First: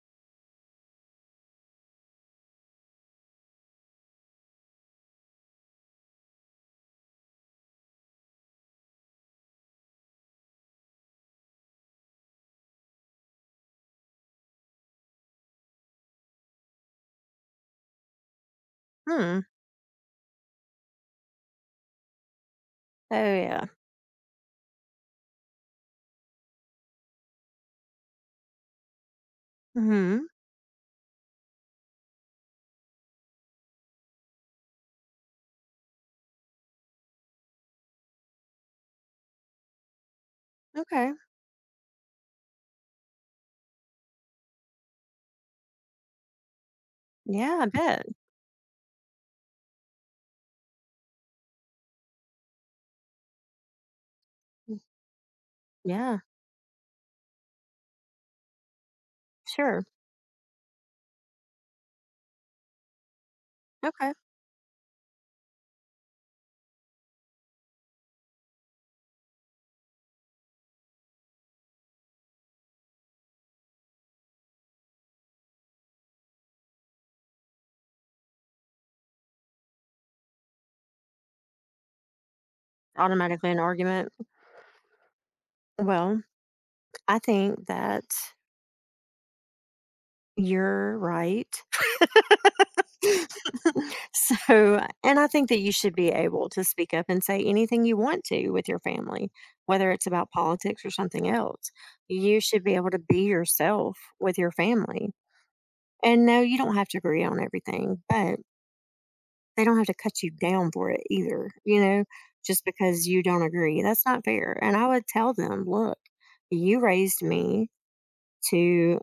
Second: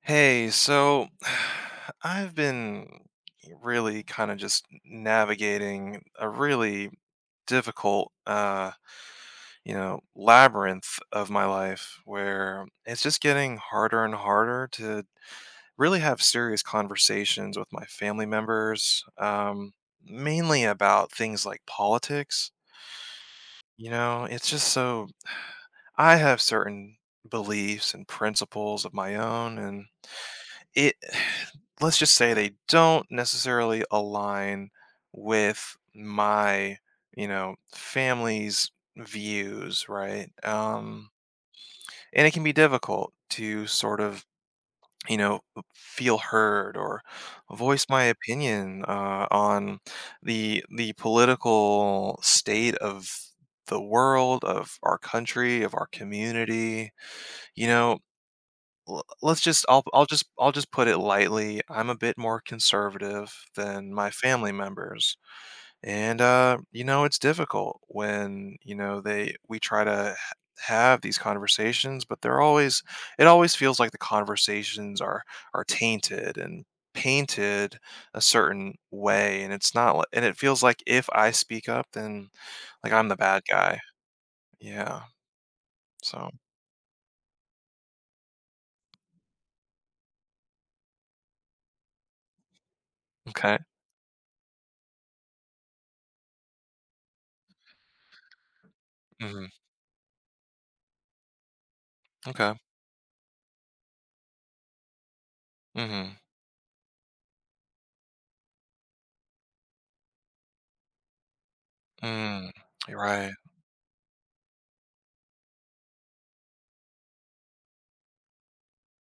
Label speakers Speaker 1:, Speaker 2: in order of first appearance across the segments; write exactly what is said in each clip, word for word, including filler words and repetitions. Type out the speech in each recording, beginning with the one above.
Speaker 1: Hey, so I've been really kind of just navigating a really difficult, uh, you know, labyrinth of my life where it's just getting harder and harder to really have serious conversations with my family members,
Speaker 2: Hmm.
Speaker 1: um, mainly about things like politics.
Speaker 2: Oh yeah.
Speaker 1: You know, it's just so I have certain beliefs and principles of my own, and
Speaker 2: Hmm.
Speaker 1: it let's just say they don't necessarily align with my you know family's views, right? Um
Speaker 2: Okay.
Speaker 1: and it can be difficult to sort of you know feel heard or
Speaker 2: Yeah, I
Speaker 1: voice my
Speaker 2: bet.
Speaker 1: opinion uh, on the the political state of the world, of
Speaker 2: Mm,
Speaker 1: our country, of our
Speaker 2: yeah.
Speaker 1: community. you know l let's just
Speaker 2: Sure.
Speaker 1: I'll I'll just I'll just put it lightly, I'm a bit more conservative than my
Speaker 2: Okay.
Speaker 1: family members, and, uh, you know, it's difficult when, you know, they we try to ha have these conversations, but they're always it always feels like the conversations are are tainted and painted a certain way, and it's not li and it feels like if I speak up, then, like, I'm the bad
Speaker 2: Automatically an
Speaker 1: guy.
Speaker 2: argument.
Speaker 1: Yeah,
Speaker 2: Well,
Speaker 1: so.
Speaker 2: I think that you're right.
Speaker 1: Okay.
Speaker 2: So, and I think that you should be able to speak up and say anything you want to with your family,
Speaker 1: Mhm.
Speaker 2: whether it's about politics or something else. You
Speaker 1: Okay.
Speaker 2: should be able to be yourself with your family.
Speaker 1: Mhm.
Speaker 2: And no, you don't have to agree on everything, but they don't have to cut you down for it either, you know,
Speaker 1: Mm.
Speaker 2: just
Speaker 1: You're
Speaker 2: because you
Speaker 1: right.
Speaker 2: don't agree. That's not fair. And I would tell them, look, you raised me to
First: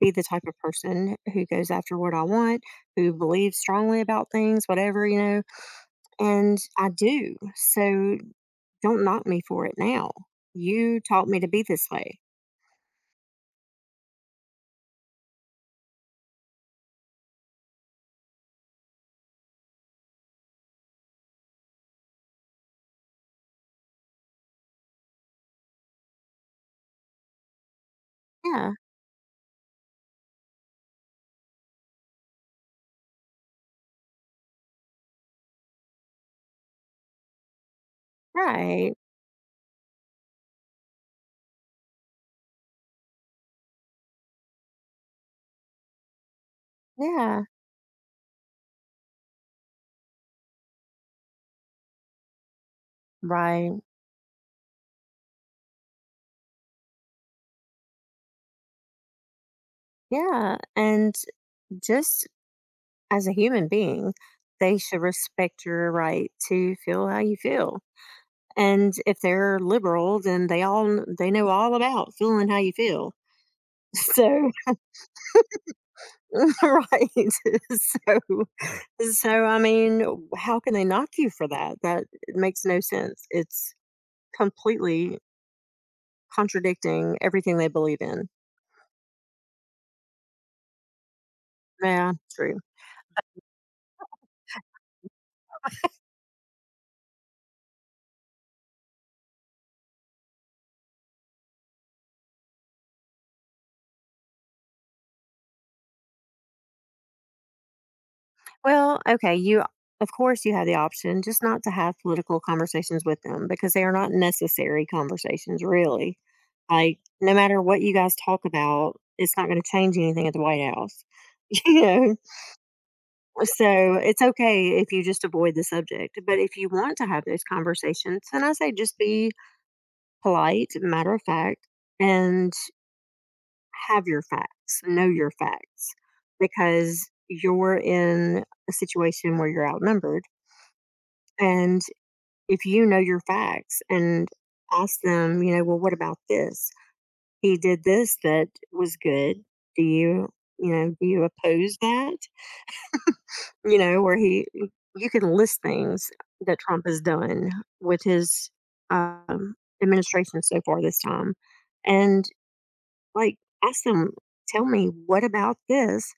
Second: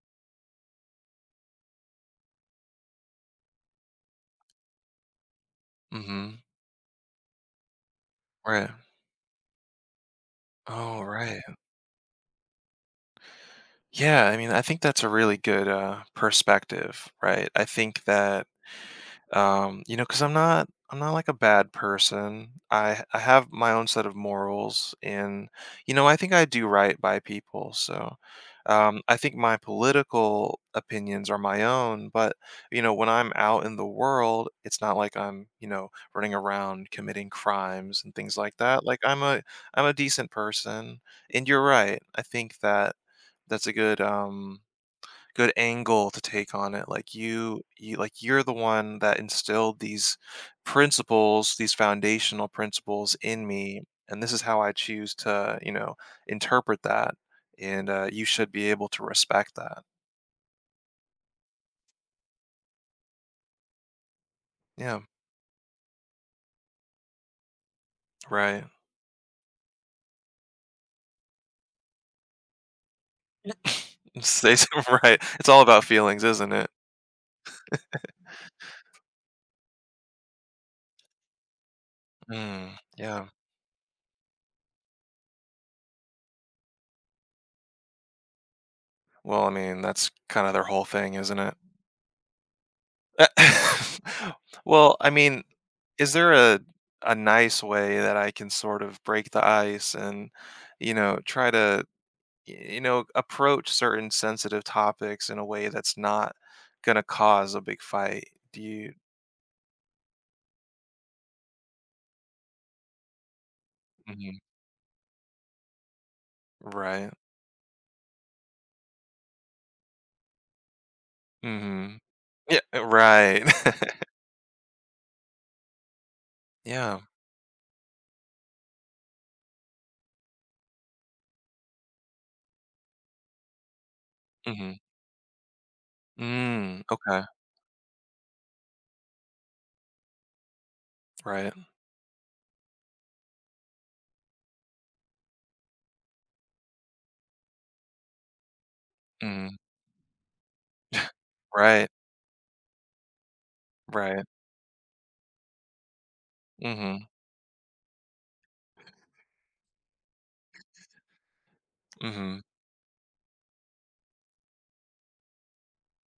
Speaker 2: be the type of person who goes after what I want, who believes strongly about things, whatever, you know,
Speaker 1: Hmm.
Speaker 2: and I do. So
Speaker 1: Right.
Speaker 2: don't knock me for it now. You
Speaker 1: Oh,
Speaker 2: taught me
Speaker 1: right.
Speaker 2: to be this way.
Speaker 1: Yeah. I mean, I think that's a really good uh, perspective, right? I think that Um, you know, because 'cause I'm not I'm not like a bad person. I I have my own set of morals, and you know, I think I do right by people. So,
Speaker 2: Yeah,
Speaker 1: um, I think my political opinions are my own, but you know, when I'm out in the world, it's not like I'm, you know, running around committing crimes and things like that.
Speaker 2: right.
Speaker 1: Like I'm a I'm a decent person. And you're right. I think that that's a good um good angle to take on it. Like
Speaker 2: Yeah,
Speaker 1: you, you like you're the one that instilled these principles, these foundational principles in
Speaker 2: right.
Speaker 1: me, and this is how I choose to, you know, interpret that. And uh, you should be able to respect that.
Speaker 2: Yeah. And just as a human being, they should
Speaker 1: Yeah,
Speaker 2: respect your right to feel how you feel.
Speaker 1: right.
Speaker 2: And if they're liberal, then they all kn- they know all about feeling how you feel. So
Speaker 1: Say something right. It's all about feelings, isn't it?
Speaker 2: right. so so I mean, how can they knock you for that? That it makes
Speaker 1: Mm,
Speaker 2: no sense.
Speaker 1: yeah.
Speaker 2: It's completely contradicting everything they believe in.
Speaker 1: Well, I mean, that's kind of their whole thing, isn't it?
Speaker 2: Yeah, true.
Speaker 1: Well, I mean, is there a a nice way that I can sort of break the ice and, you know, try to, y you know, approach certain sensitive topics in a way that's not gonna cause a big fight? Do you.
Speaker 2: Well, okay, you of course you have the option just not to have political conversations with them because they are not
Speaker 1: Mhm.
Speaker 2: necessary conversations really. Like
Speaker 1: Right.
Speaker 2: no matter what you guys talk about, it's not going to change anything at the White House. You
Speaker 1: Mhm.
Speaker 2: know,
Speaker 1: Yeah, uh, right.
Speaker 2: so it's okay if you just avoid the subject. But if you want
Speaker 1: Yeah.
Speaker 2: to have those conversations, then I say just be polite, matter of fact, and have your
Speaker 1: Mhm.
Speaker 2: facts, know your facts,
Speaker 1: Mm,
Speaker 2: because
Speaker 1: okay.
Speaker 2: you're in a situation where you're outnumbered.
Speaker 1: Right.
Speaker 2: And if you know your facts and ask them, you know, well, what about this? He did this that was good.
Speaker 1: Mhm.
Speaker 2: Do you, you know, do you oppose
Speaker 1: Right.
Speaker 2: that? You know, where
Speaker 1: Right.
Speaker 2: he, you can list things that Trump has
Speaker 1: Mhm.
Speaker 2: done with his um, administration so far this time. And
Speaker 1: Mhm.
Speaker 2: like, ask them, tell me, what about this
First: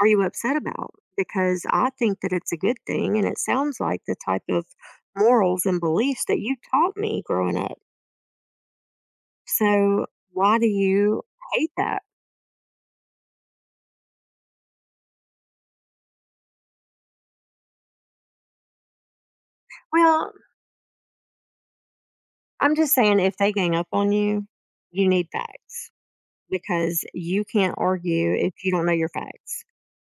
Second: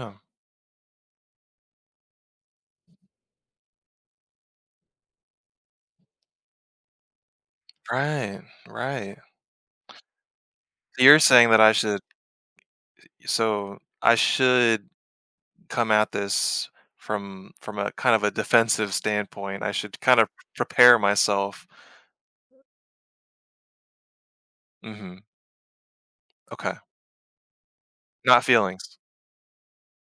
Speaker 2: are you upset about? Because I think that it's a good thing, and it sounds like the type of morals and beliefs that you taught me growing up.
Speaker 1: Right. Right.
Speaker 2: So why do
Speaker 1: So, you're
Speaker 2: you
Speaker 1: saying that
Speaker 2: hate
Speaker 1: I should
Speaker 2: that?
Speaker 1: so I should come at this from from a kind of a defensive standpoint. I should kind of
Speaker 2: Well,
Speaker 1: prepare myself.
Speaker 2: I'm just saying if they gang up on you, you
Speaker 1: Hmm.
Speaker 2: need facts
Speaker 1: Okay,
Speaker 2: because you can't argue
Speaker 1: not
Speaker 2: if you don't know
Speaker 1: feelings.
Speaker 2: your facts.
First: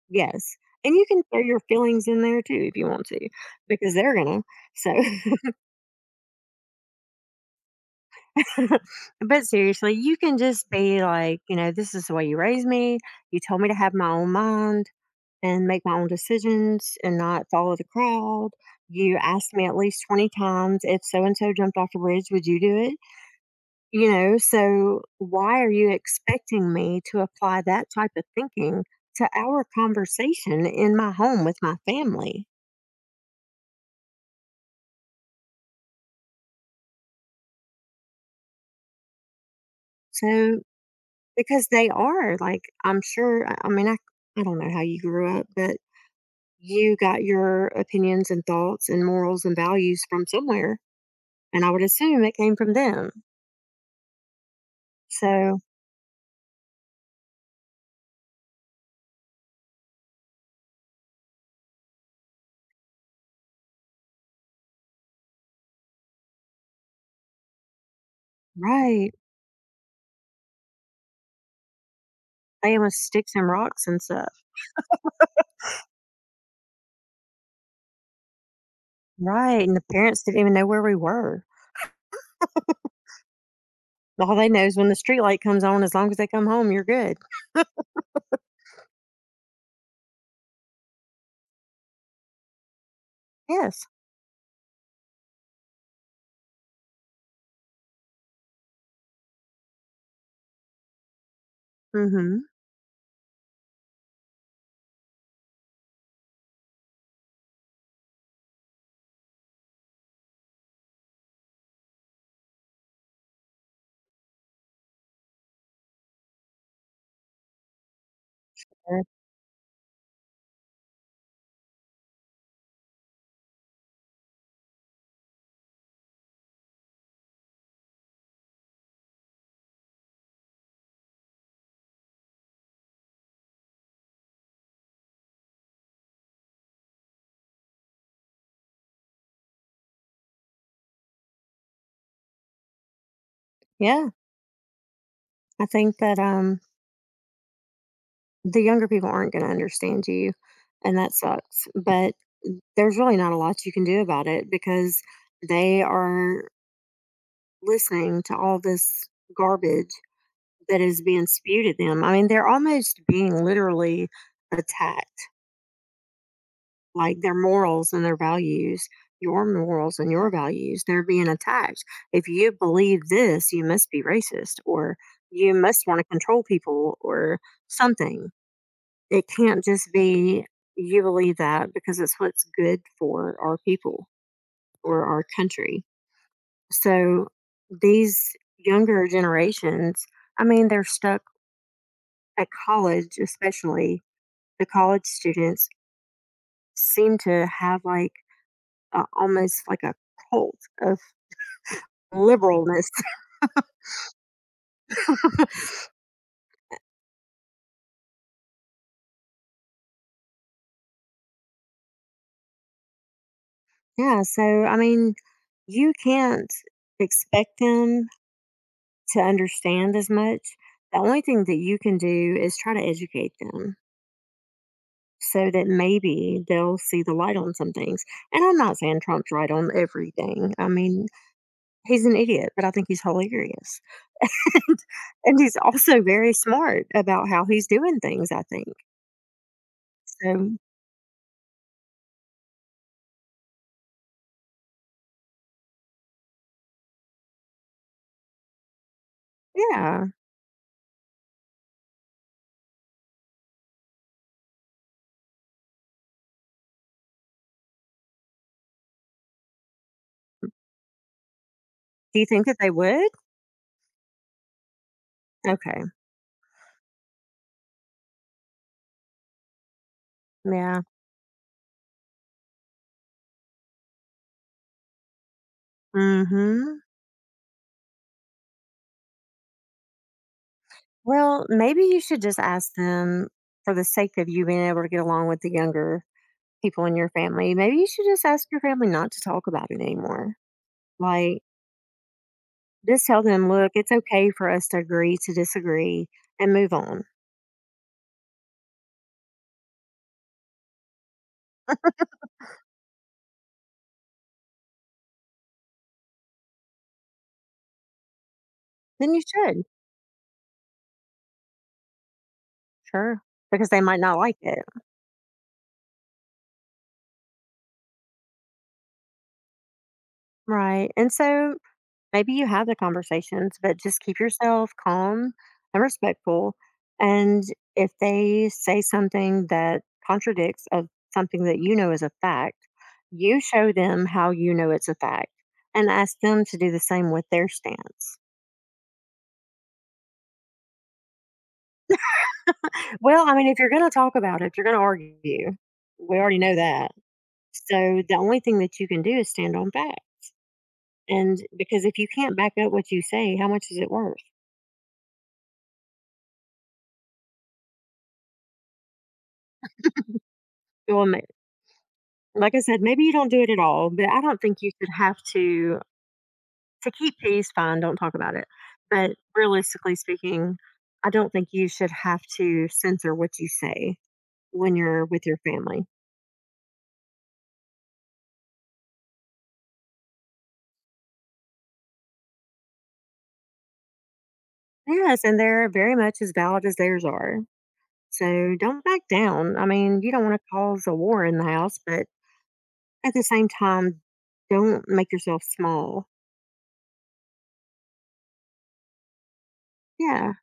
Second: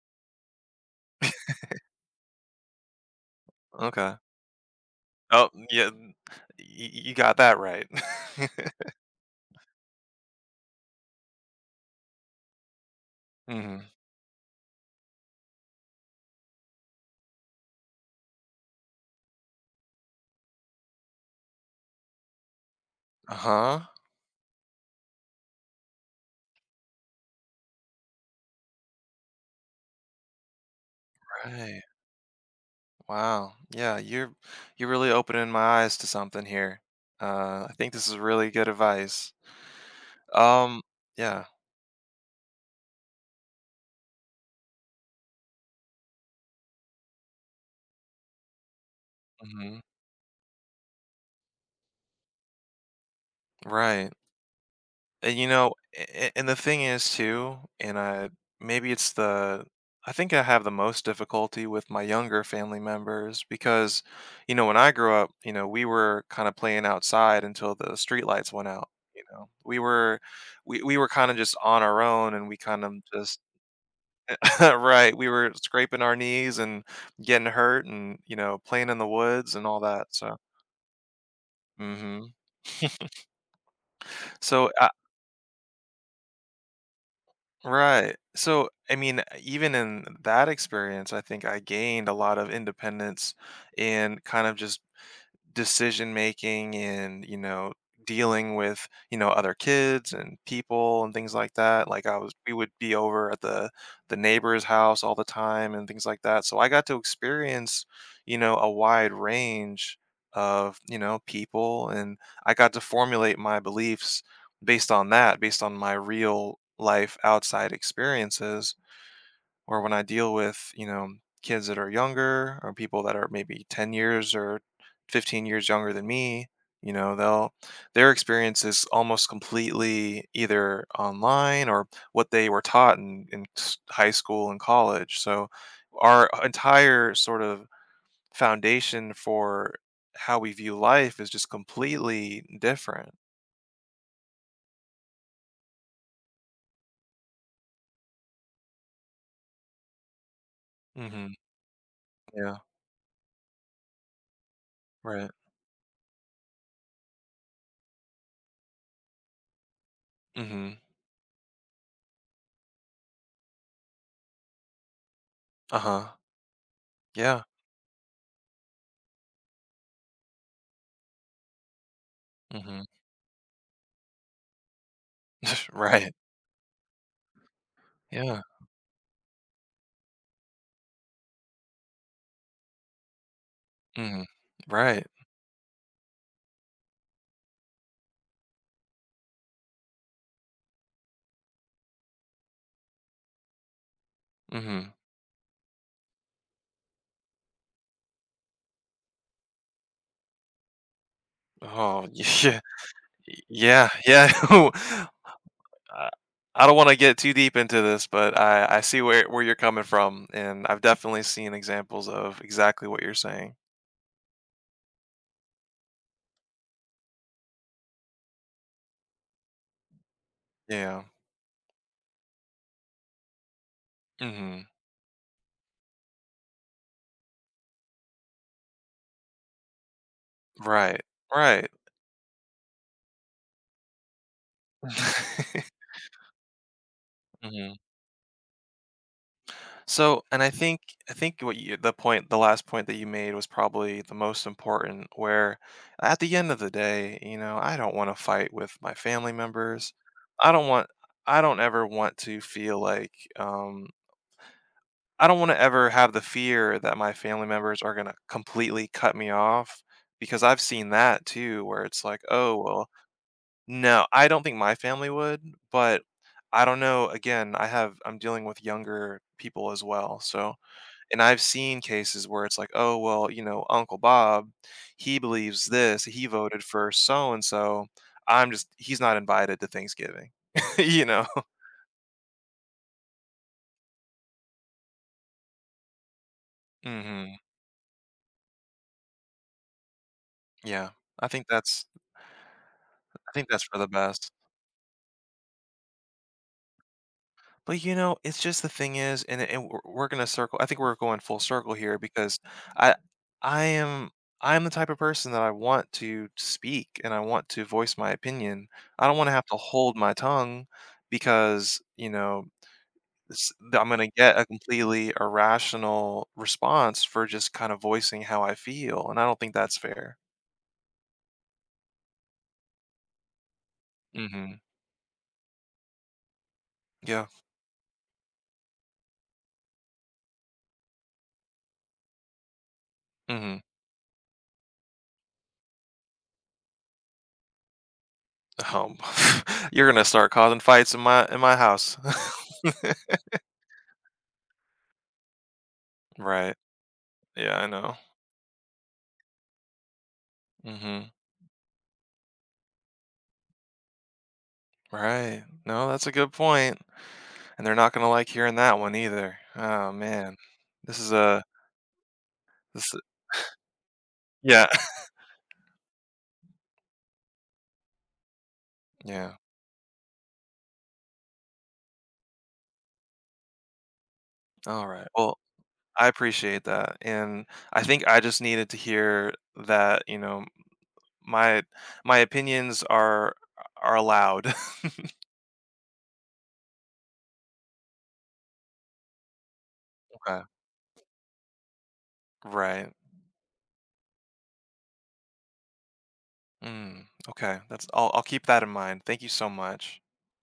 Speaker 2: Yes. And you can throw your feelings in there too if you want to, because they're
Speaker 1: Okay.
Speaker 2: gonna. So
Speaker 1: Oh yeah, n- y- you got that right.
Speaker 2: But seriously, you can just be like, you know, this is the way you raised me. You told me to
Speaker 1: Hmm.
Speaker 2: have my own mind and make my own decisions and not follow the crowd. You asked me at least twenty times if so and so jumped off a bridge, would you do it?
Speaker 1: Uh huh.
Speaker 2: You know, so why are you expecting me to apply that type of thinking to our conversation in my home with my
Speaker 1: Right.
Speaker 2: family?
Speaker 1: Wow. Yeah, you're you're really opening my eyes to something here. Uh, I think this is really good advice.
Speaker 2: So,
Speaker 1: Um. Yeah.
Speaker 2: because they are like, I'm sure, I I mean, I, I don't know how you grew up, but you got your opinions and thoughts and morals and
Speaker 1: Hmm.
Speaker 2: values from somewhere, and I would assume it came from them.
Speaker 1: Right. And, you
Speaker 2: So,
Speaker 1: know, a- and the thing is too, and I maybe it's the I think I have the most difficulty with my younger family members because, you know, when I grew up, you know, we were kind of playing outside until the streetlights went out.
Speaker 2: right.
Speaker 1: You know, we were we, we were kind of just on our own, and we
Speaker 2: Playing
Speaker 1: kind
Speaker 2: with
Speaker 1: of
Speaker 2: sticks
Speaker 1: just
Speaker 2: and rocks and stuff.
Speaker 1: right. We were scraping our knees and getting hurt and, you know, playing in the woods
Speaker 2: Right.
Speaker 1: and
Speaker 2: And
Speaker 1: all
Speaker 2: the
Speaker 1: that.
Speaker 2: parents
Speaker 1: So,
Speaker 2: didn't even know where we were.
Speaker 1: hmm
Speaker 2: All they know
Speaker 1: so
Speaker 2: is when the street light comes on, as long as they come home, you're good.
Speaker 1: Right. So, I mean, uh, even in that experience, I think I gained a lot of independence
Speaker 2: Yes.
Speaker 1: and kind of just decision making and you know dealing with you know other kids and people and things like that. Like I was
Speaker 2: Mm-hmm.
Speaker 1: we would be over at the the neighbor's house all the time and things like that, so I got to experience you know a wide range of you know people. And I got to formulate my beliefs based on that, based on my real life outside experiences,
Speaker 2: Uh,
Speaker 1: or when I deal with, you know, kids that are younger or people that are maybe ten years or fifteen years younger than me. you know, they'll Their experience is almost completely either online or what they were taught in, in s- high school and college. So our entire sort of foundation for how we view life is just completely different.
Speaker 2: Yeah. I think that um the younger people aren't gonna understand you and that
Speaker 1: Hmm.
Speaker 2: sucks. But
Speaker 1: Yeah.
Speaker 2: there's really not a lot you can do about it because
Speaker 1: Right.
Speaker 2: they are listening to all this garbage
Speaker 1: Hmm.
Speaker 2: that is being spewed at them. I mean, they're almost being literally attacked,
Speaker 1: Uh huh.
Speaker 2: like their
Speaker 1: Yeah.
Speaker 2: morals and their values, your morals and your values, they're being attacked. If you
Speaker 1: Hmm.
Speaker 2: believe this, you must be racist or you must want to
Speaker 1: Right.
Speaker 2: control people or something.
Speaker 1: Yeah.
Speaker 2: It can't just be you believe that because it's what's good for our people
Speaker 1: Mhm.
Speaker 2: or
Speaker 1: Right.
Speaker 2: our country. So these younger generations, I mean, they're stuck at college, especially the
Speaker 1: Mhm.
Speaker 2: college students seem to have like a, almost like a cult of
Speaker 1: Oh, yeah.
Speaker 2: liberalness.
Speaker 1: Yeah, yeah. uh, I don't wanna get too deep into this, but I I see where where you're coming from, and I've definitely seen examples of exactly what you're saying.
Speaker 2: yeah. So, I mean, you can't expect them to understand as much. The
Speaker 1: Yeah.
Speaker 2: only thing that you can do is try to educate them
Speaker 1: Mhm.
Speaker 2: so that maybe they'll see the light on some things. And I'm not saying Trump's right on everything. I
Speaker 1: Right.
Speaker 2: mean,
Speaker 1: Right.
Speaker 2: he's an idiot, but I think he's hilarious. And he's also very smart about how he's
Speaker 1: Mhm.
Speaker 2: doing things, I think.
Speaker 1: So, and
Speaker 2: So
Speaker 1: I think I think what you, the point, the last point that you made was probably the most important. Where at the end of the day, you know, I don't want to fight with my family members.
Speaker 2: yeah.
Speaker 1: I don't want. I don't ever want to feel like. Um, I don't want to ever have the fear that my family members are gonna completely cut me off, because I've seen that too, where it's
Speaker 2: Do
Speaker 1: like,
Speaker 2: you think that
Speaker 1: oh
Speaker 2: they
Speaker 1: well,
Speaker 2: would?
Speaker 1: no, I don't think my family would,
Speaker 2: Okay.
Speaker 1: but I don't know. Again, I have. I'm dealing with younger people as well, so.
Speaker 2: Yeah.
Speaker 1: And I've seen cases where it's like, "Oh, well, you know, Uncle Bob, he believes this, he voted
Speaker 2: Mhm.
Speaker 1: for so and so. I'm just He's not invited to Thanksgiving." You know?
Speaker 2: Well, maybe you should just ask them for the sake of you being able to get along with the younger people in your
Speaker 1: Mhm.
Speaker 2: family. Maybe you should just ask your family not to talk about it anymore.
Speaker 1: Yeah. I
Speaker 2: Like
Speaker 1: think that's
Speaker 2: just tell
Speaker 1: I
Speaker 2: them,
Speaker 1: think that's
Speaker 2: "Look,
Speaker 1: for the
Speaker 2: it's okay
Speaker 1: best.
Speaker 2: for us to agree to disagree and move on."
Speaker 1: But, you know, it's just the thing is, and and we're we're gonna circle I think we're going full circle here, because I I am I am the type of person that I want to speak and I want to voice my opinion. I
Speaker 2: Then
Speaker 1: don't
Speaker 2: you
Speaker 1: wanna have to
Speaker 2: should.
Speaker 1: hold my tongue because, you know
Speaker 2: Sure.
Speaker 1: s
Speaker 2: Because they
Speaker 1: that I'm
Speaker 2: might
Speaker 1: gonna
Speaker 2: not like
Speaker 1: get a
Speaker 2: it.
Speaker 1: completely irrational response for just kind of voicing how I feel, and I don't think that's fair.
Speaker 2: Right. And so maybe you have the conversations, but just keep
Speaker 1: Mhm.
Speaker 2: yourself calm and respectful.
Speaker 1: Yeah.
Speaker 2: And if they say something that contradicts of something that you know is a fact, you
Speaker 1: Mhm.
Speaker 2: show them how you know it's a fact and ask them to do the same with their stance.
Speaker 1: Um, you're gonna start causing fights in my in my house.
Speaker 2: Well, I mean, if you're going to talk about it, if you're going to argue, we already know
Speaker 1: Right.
Speaker 2: that.
Speaker 1: Yeah, I know.
Speaker 2: So the only thing that you can do is stand on fact.
Speaker 1: Mhm.
Speaker 2: And because if you can't back up what you say, how much is it worth?
Speaker 1: Right. No, that's a good point, point. And they're not gonna like hearing that one either. Oh, man. This
Speaker 2: Well,
Speaker 1: is a
Speaker 2: like I said,
Speaker 1: this
Speaker 2: maybe you don't do it at all, but I don't think
Speaker 1: Yeah.
Speaker 2: you should have to to keep peace, fine, don't talk about it. But
Speaker 1: Yeah.
Speaker 2: realistically speaking, I don't think you should have to censor what you say when you're
Speaker 1: Alright.
Speaker 2: with your
Speaker 1: Well,
Speaker 2: family.
Speaker 1: I appreciate that, and I think I just needed to hear that, you know My my opinions are are allowed.
Speaker 2: Yes, and they're very much as valid as theirs are. So don't back down. I mean, you don't want
Speaker 1: Okay.
Speaker 2: to cause a war in the house, but
Speaker 1: Right.
Speaker 2: at the same time, don't make yourself small.
Speaker 1: Mm, okay, that's I'll I'll keep that in mind. Thank you so much.
Speaker 2: Yeah.